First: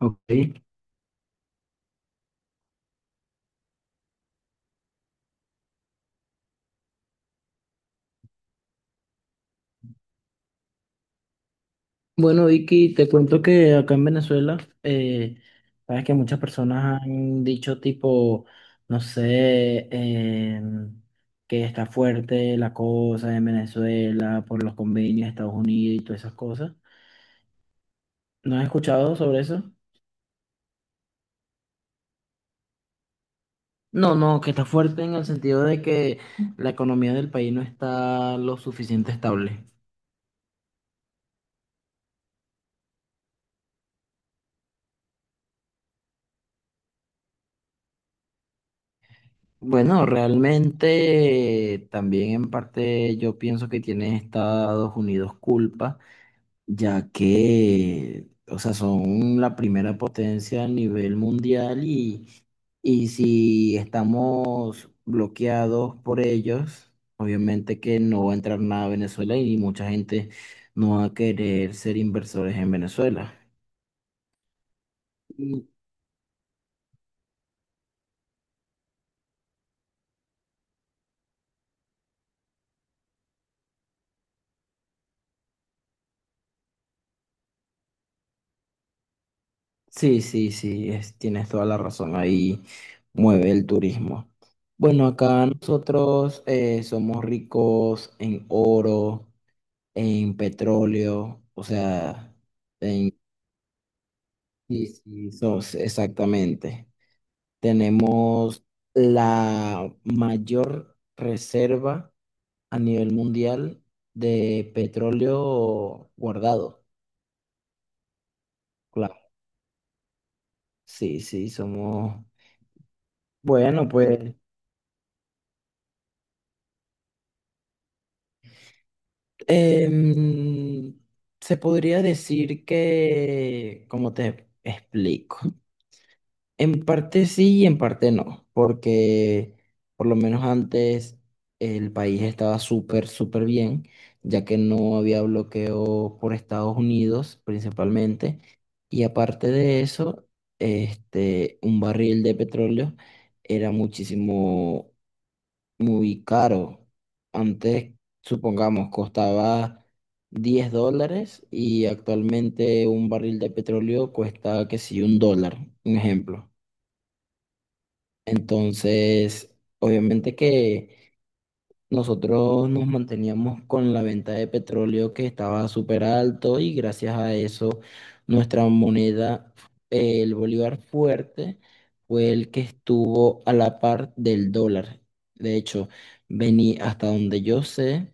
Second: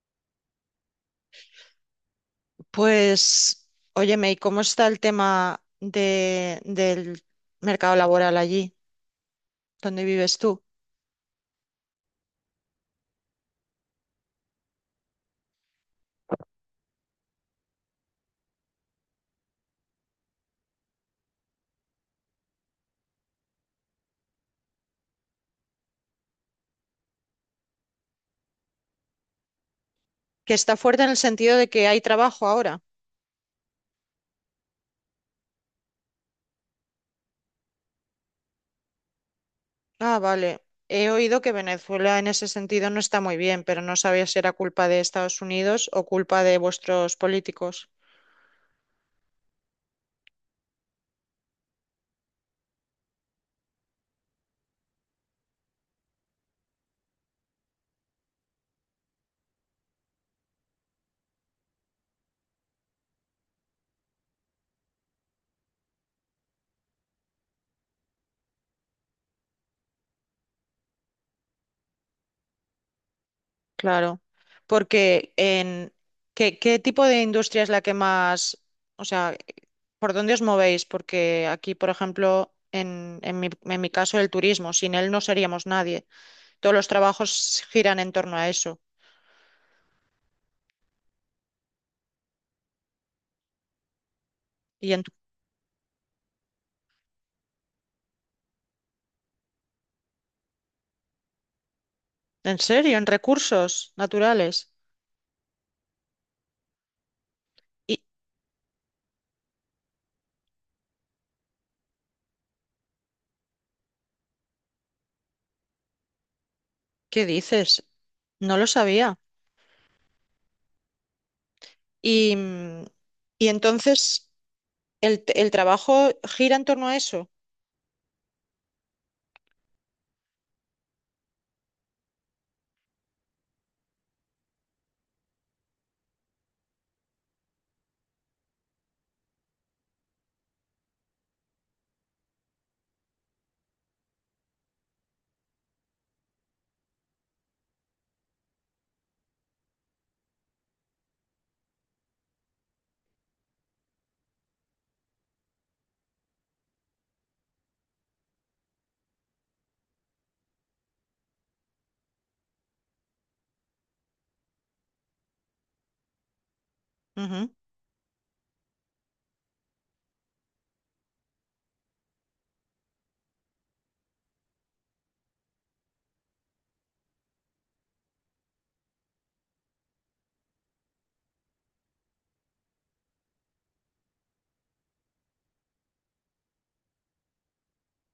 Ok. Pues, óyeme, ¿y cómo está el tema del mercado laboral allí, donde vives tú? Bueno, Vicky, te cuento que acá en Venezuela, sabes que muchas personas han dicho tipo, no sé, que está fuerte la cosa en Venezuela por los convenios de Estados Unidos y todas esas cosas. ¿No has escuchado sobre eso? Que está fuerte en el sentido de que hay trabajo ahora. No, no, que está fuerte en el sentido de que la economía del país no está lo suficiente estable. Ah, vale. He oído que Venezuela en ese sentido no está muy bien, pero no sabía si era culpa de Estados Unidos o culpa de vuestros políticos. Bueno, realmente también en parte yo pienso que tiene Estados Unidos culpa ya que, o sea, son la primera potencia a nivel mundial y si estamos bloqueados por ellos, obviamente que no va a entrar nada a Venezuela y mucha gente no va a querer ser inversores en Venezuela. Claro. Porque Mm. en qué tipo de industria es la que más, o sea, ¿por dónde os movéis? Porque aquí, por ejemplo, en mi caso, el turismo, sin él no seríamos nadie. Todos los trabajos giran en torno a eso. Sí, sí, sí, tienes toda la razón, ahí mueve el turismo. ¿Y Bueno, acá nosotros somos ricos en oro, en petróleo, o sea, en serio? ¿En en recursos naturales? sí, sí, exactamente. ¿Y Tenemos la mayor reserva a nivel mundial de petróleo guardado. qué dices? No lo sabía. Claro, sí, sí, somos... Y, mm, y Bueno, entonces pues el trabajo gira en torno a eso. em, se podría decir que, como te explico? En parte sí y en parte no, porque por lo menos antes el país estaba súper, súper bien, ya que no había bloqueo por Estados Unidos principalmente. Y aparte de eso, este, un barril de petróleo era muchísimo, muy caro. Antes, supongamos, costaba $10 y actualmente un barril de petróleo cuesta, que sí, $1, un ejemplo. Ujú. Entonces, obviamente que nosotros nos manteníamos con la venta de petróleo que estaba súper alto y gracias a eso nuestra moneda, el bolívar fuerte, fue el que estuvo a la par del dólar. De hecho, vení hasta donde yo sé.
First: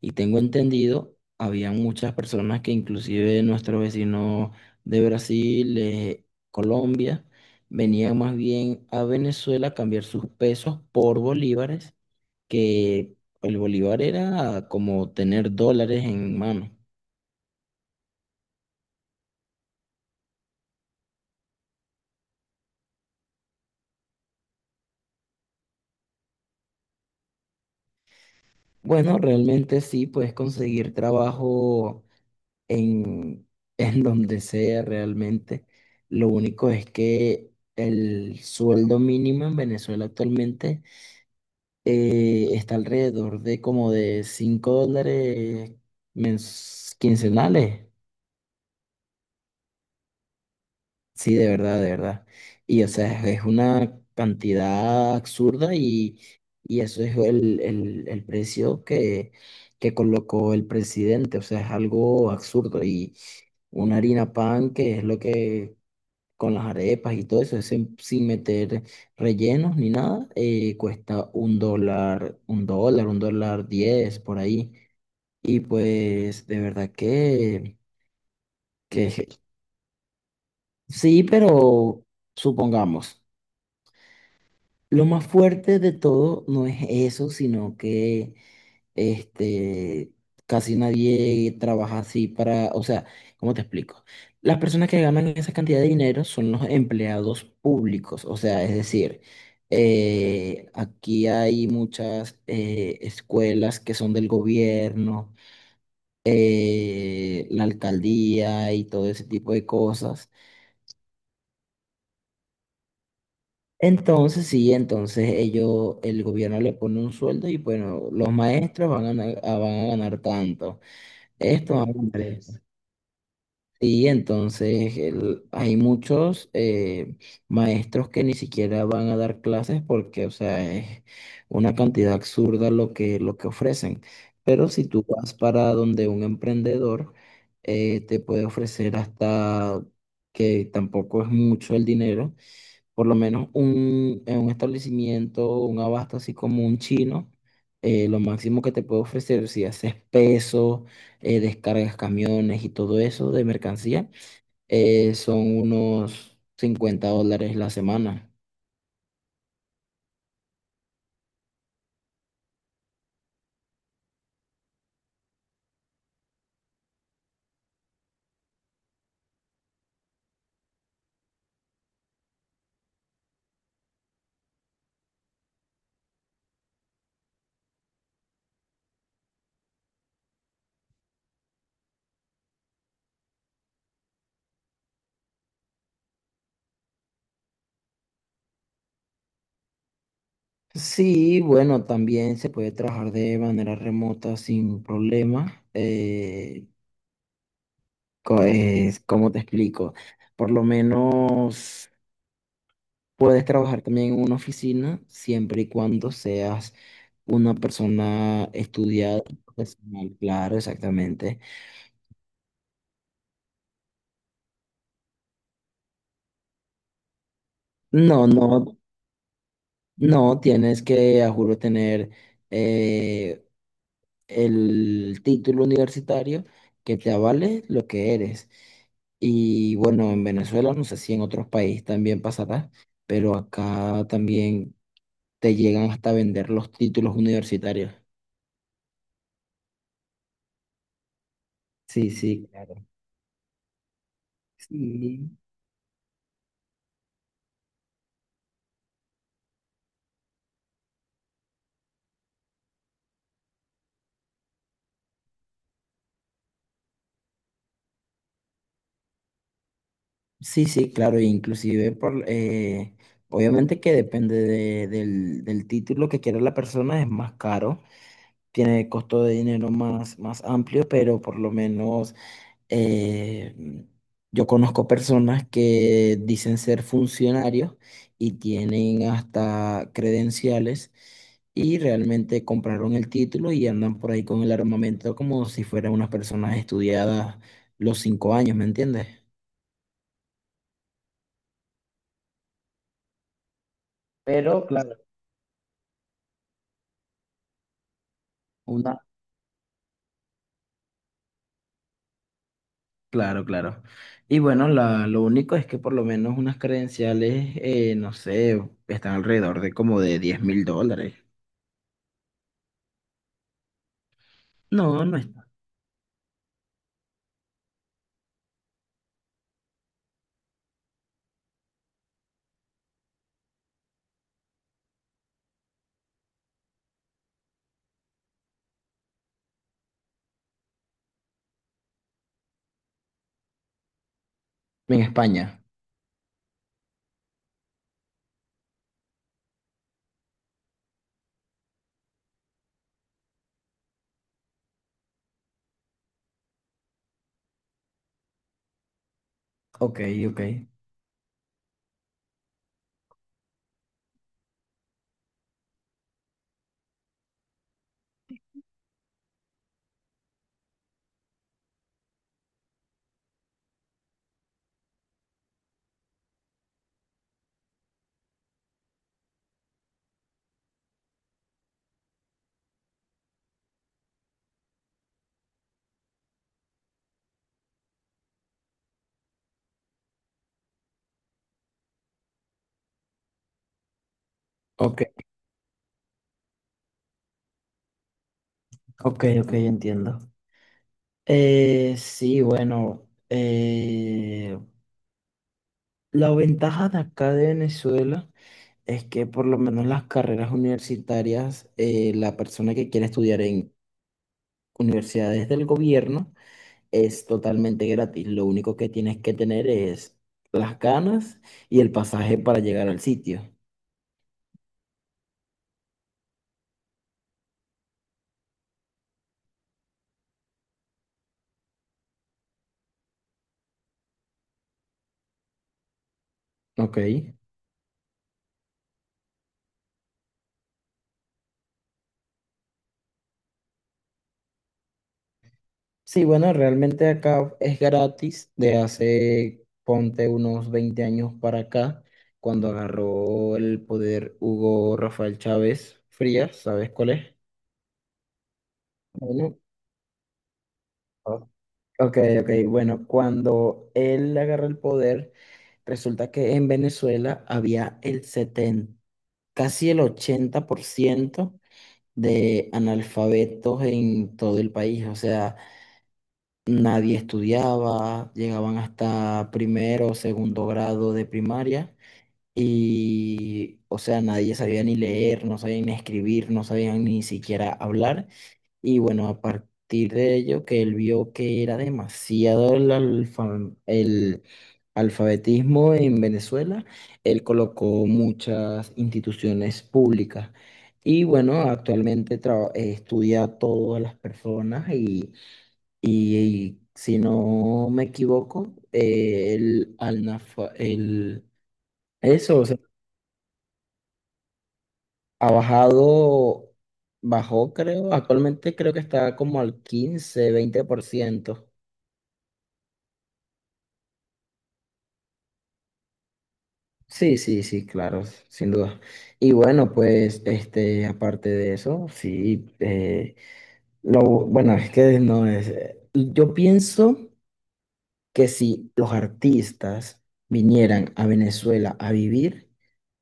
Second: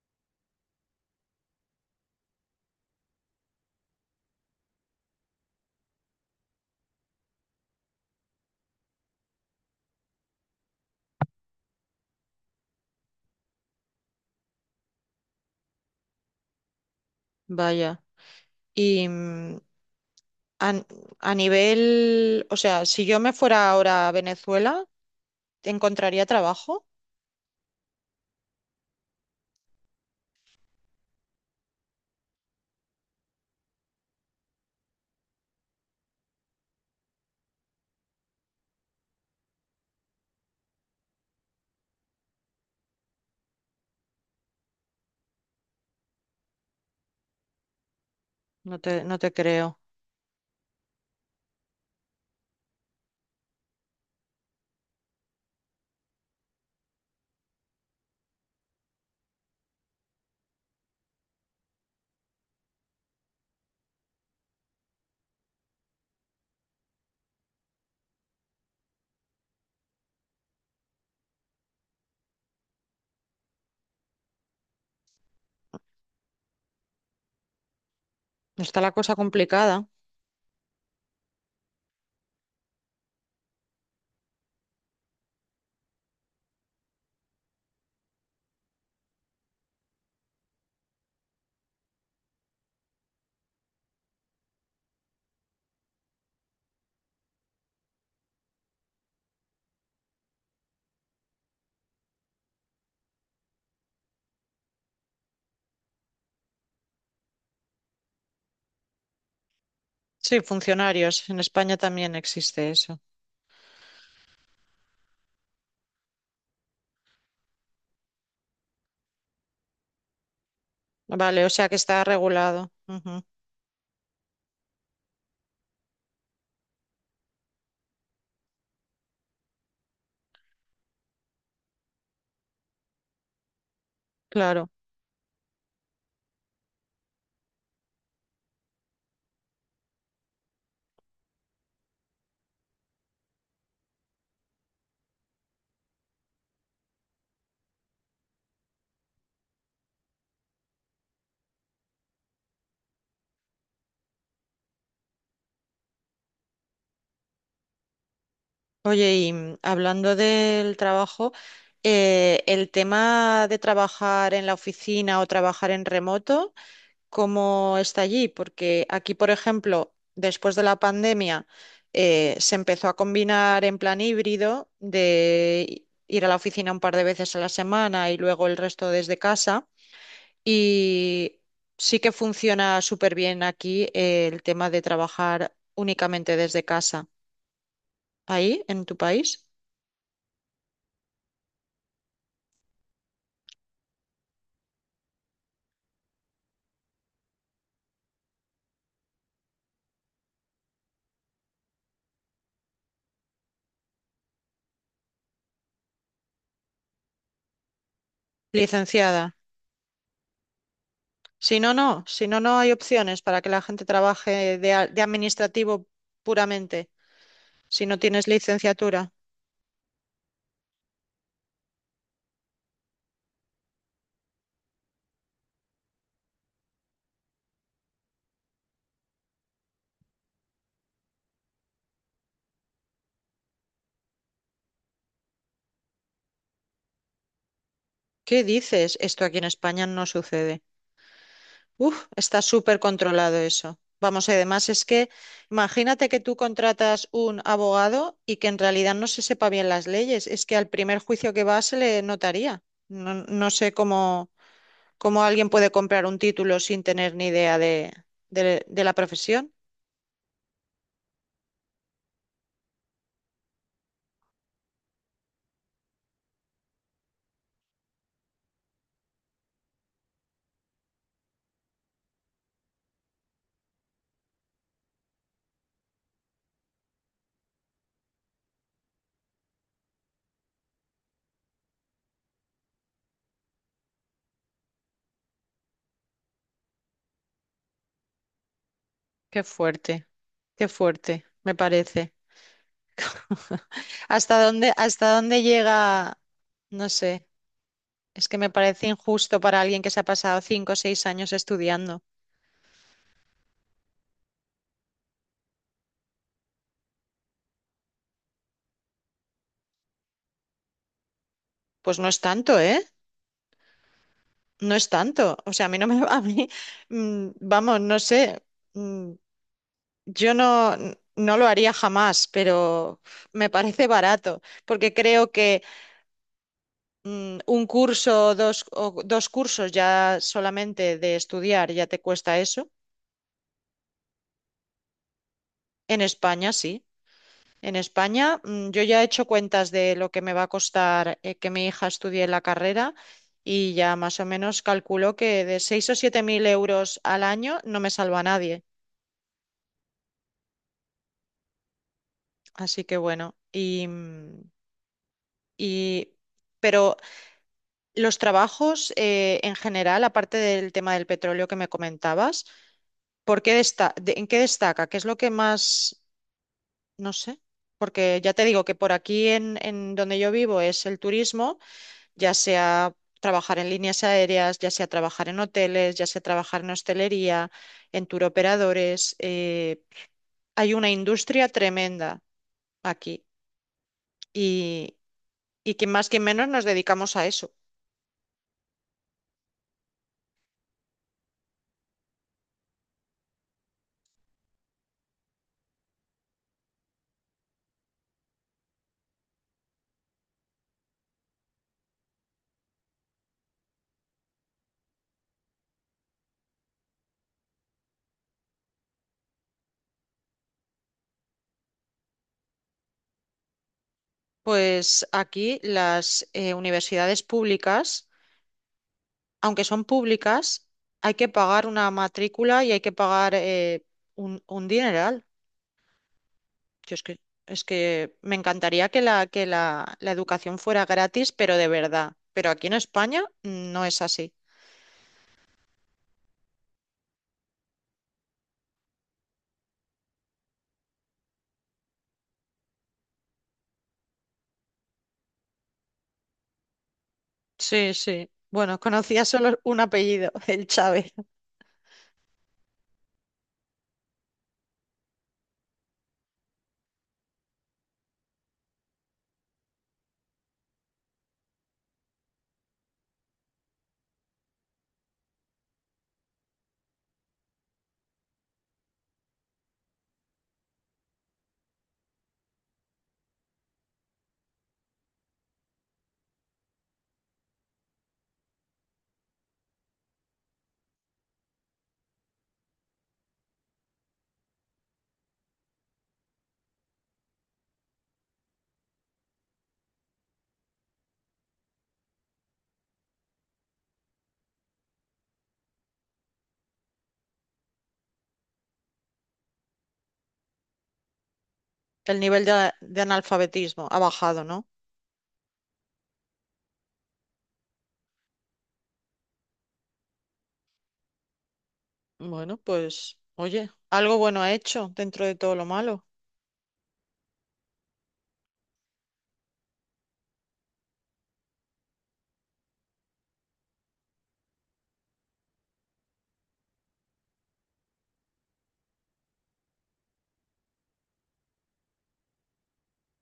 Y tengo entendido, había muchas personas que inclusive nuestros vecinos de Brasil, Colombia, venían más bien a Venezuela a cambiar sus pesos por bolívares, que el bolívar era como tener dólares en mano. Vaya. Y a, a nivel, o sea, si yo me fuera ahora a Venezuela, ¿encontraría trabajo? Bueno, realmente sí, puedes conseguir trabajo en, en donde sea realmente. Lo único es que el sueldo mínimo en Venezuela actualmente está alrededor de como de $5 quincenales. No te creo. Sí, de verdad, de verdad. Y o sea, es una cantidad absurda y eso es el precio que colocó el presidente. O sea, es algo absurdo. Y una harina pan, que es lo que con las arepas y todo eso, sin meter rellenos ni nada, cuesta $1, $1, $1.10 por ahí. Y pues de verdad que, Está la que cosa je- complicada. sí, pero supongamos, lo más fuerte de todo no es eso, sino que este, casi nadie trabaja así para, o sea, ¿cómo te explico? Las personas que ganan esa cantidad de dinero son los empleados públicos, o sea, es decir, aquí hay muchas escuelas que son del gobierno, la alcaldía y todo ese tipo de cosas. Sí, funcionarios. En España también existe eso. Entonces, sí, entonces ellos, el gobierno le pone un sueldo y bueno, los maestros van a ganar tanto. Vale, o sea Esto que van a está ganar esto. regulado. Ujú, Sí, entonces hay muchos maestros que ni siquiera van a dar clases porque, o sea, es una cantidad absurda lo que ofrecen. Pero claro. si tú vas para donde un emprendedor te puede ofrecer hasta que tampoco es mucho el dinero, por lo menos en un establecimiento, un abasto así como un chino, lo máximo que te puede ofrecer si haces peso, descargas camiones y todo eso de mercancía, son unos $50 la semana. Oye, hablando del trabajo, el tema de trabajar en la oficina o trabajar en remoto, ¿cómo está allí? Porque aquí, por ejemplo, después de la pandemia, se empezó a combinar en plan híbrido de ir a la oficina un par de veces a la semana y luego el resto desde casa. Y sí que funciona súper bien aquí, el tema de trabajar únicamente desde casa. ¿Ahí, en tu país? Sí, bueno, también se puede trabajar de manera remota sin problema. ¿Cómo te explico? Por lo menos... Puedes trabajar también en una oficina siempre y cuando seas una persona estudiada, Licenciada. profesional, claro, exactamente. Si no, si no, no hay opciones para que la gente trabaje de administrativo puramente, si no No, tienes no, licenciatura. no tienes que, a juro, tener eh, el título universitario que te avale lo que eres. Y bueno, en Venezuela, no sé si en otros países también pasará, pero acá también te llegan hasta vender los títulos universitarios. ¿Qué dices? Esto aquí en España no sucede. Uf, Sí, está sí, claro. súper controlado eso. Vamos, y además es que Sí. imagínate que tú contratas un abogado y que en realidad no se sepa bien las leyes. Es que al primer juicio que va se le notaría. No, no sé cómo alguien puede comprar un título sin tener ni idea de la profesión. Sí, sí, claro, e inclusive por, obviamente que depende del título que quiera la persona, es más caro, tiene costo de dinero más, más amplio, pero por lo menos eh, yo conozco personas que dicen ser funcionarios y tienen hasta credenciales y realmente compraron el título y andan por ahí con el armamento como si fueran unas personas estudiadas los 5 años, ¿me entiendes? Qué fuerte. Qué fuerte, me parece. Pero, claro. hasta dónde llega? No sé, es que me parece una injusto para alguien que se ha pasado 5 o 6 años estudiando. Claro, claro. Y bueno, lo único es que por lo menos unas credenciales, no sé, están alrededor de como de $10,000. Pues no es tanto, ¿eh? No es No, no tanto. está. O sea, a mí no me... a mí, vamos, no sé, mm, yo no lo haría jamás, pero me parece barato, porque creo que un curso o dos cursos ya solamente de estudiar ya te cuesta eso. En España. En España sí. En España, yo ya he hecho cuentas de lo que me va a costar, que mi hija estudie la carrera y ya más o menos calculo que de 6.000 o 7.000 euros al año no me salva a nadie. Ok, ok. Así que bueno, y- pero los trabajos, en general, aparte del tema del petróleo que me comentabas, ¿por qué desta- de- ¿en qué destaca? ¿Qué es lo que más, no sé? Porque ya te digo que por aquí en donde yo vivo es el turismo. Ya sea trabajar en líneas aéreas, ya sea trabajar en hoteles, ya sea trabajar en hostelería, en turoperadores. Hay una industria tremenda aquí y, Ok, y que más que menos nos dedicamos a eso. ok, ok, entiendo. Sí, bueno, la ventaja de acá de Venezuela es que por lo menos las carreras universitarias, la persona que quiere estudiar en universidades del gobierno, es totalmente gratis. Lo único que tienes que tener es las ganas y el pasaje para llegar al sitio. Pues aquí las universidades públicas, aunque son públicas, hay que pagar una matrícula y hay que pagar, un dineral. Yo Ok. es que me encantaría que la educación fuera gratis, pero de verdad. Pero aquí en España, no es así. Sí, bueno, realmente acá es gratis de hace, ponte unos 20 años para acá, cuando agarró el poder Hugo Rafael Chávez Frías, ¿sabes cuál es? Sí, sí. Bueno, conocía solo Bueno, un apellido, el Chávez. o- ok, ok, bueno, cuando él agarró el poder, resulta que en Venezuela había el 70, casi el 80% de analfabetos en todo el país, o sea, nadie estudiaba, llegaban hasta primero o segundo grado de primaria y, o sea, nadie sabía ni leer, no sabían ni escribir, no sabían ni siquiera hablar. Y bueno, a partir de ello, que él vio que era demasiado el alfabetismo en Venezuela, él colocó muchas instituciones públicas. Y bueno, actualmente estudia a todas las personas y- y si no me equivoco, El nivel eso, o de, sea, de analfabetismo ha bajado, ¿no? ha bajado, bajó, creo, actualmente creo que está como al 15-20%. Bueno, pues, oye, algo bueno ha hecho dentro de todo lo malo. Sí, sí, sí, claro, sin duda. Y bueno, pues, este, aparte de eso, sí, bueno, es que no es, yo pienso que si los artistas vinieran a Venezuela a vivir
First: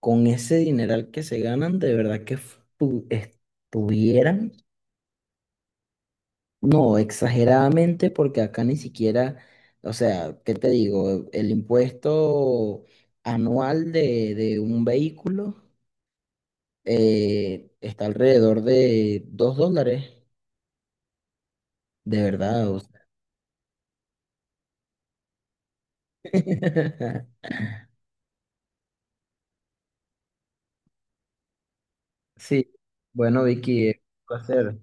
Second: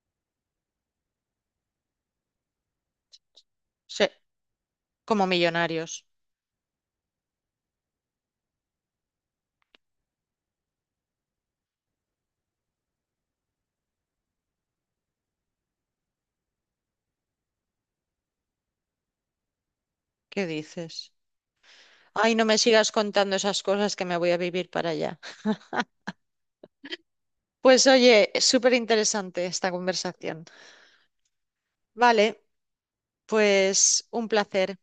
con ese dineral que se ganan, de verdad que Sí, estuvieran, como millonarios. no, exageradamente, porque acá ni siquiera, o sea, ¿qué te digo? El impuesto anual de un vehículo está alrededor de $2, ¿Qué dices? de Ay, no me verdad. O sigas sea. contando esas cosas que me voy a vivir para allá. Pues oye, súper interesante esta conversación. Vale. Sí, bueno, Vicky, Pues un un placer. placer.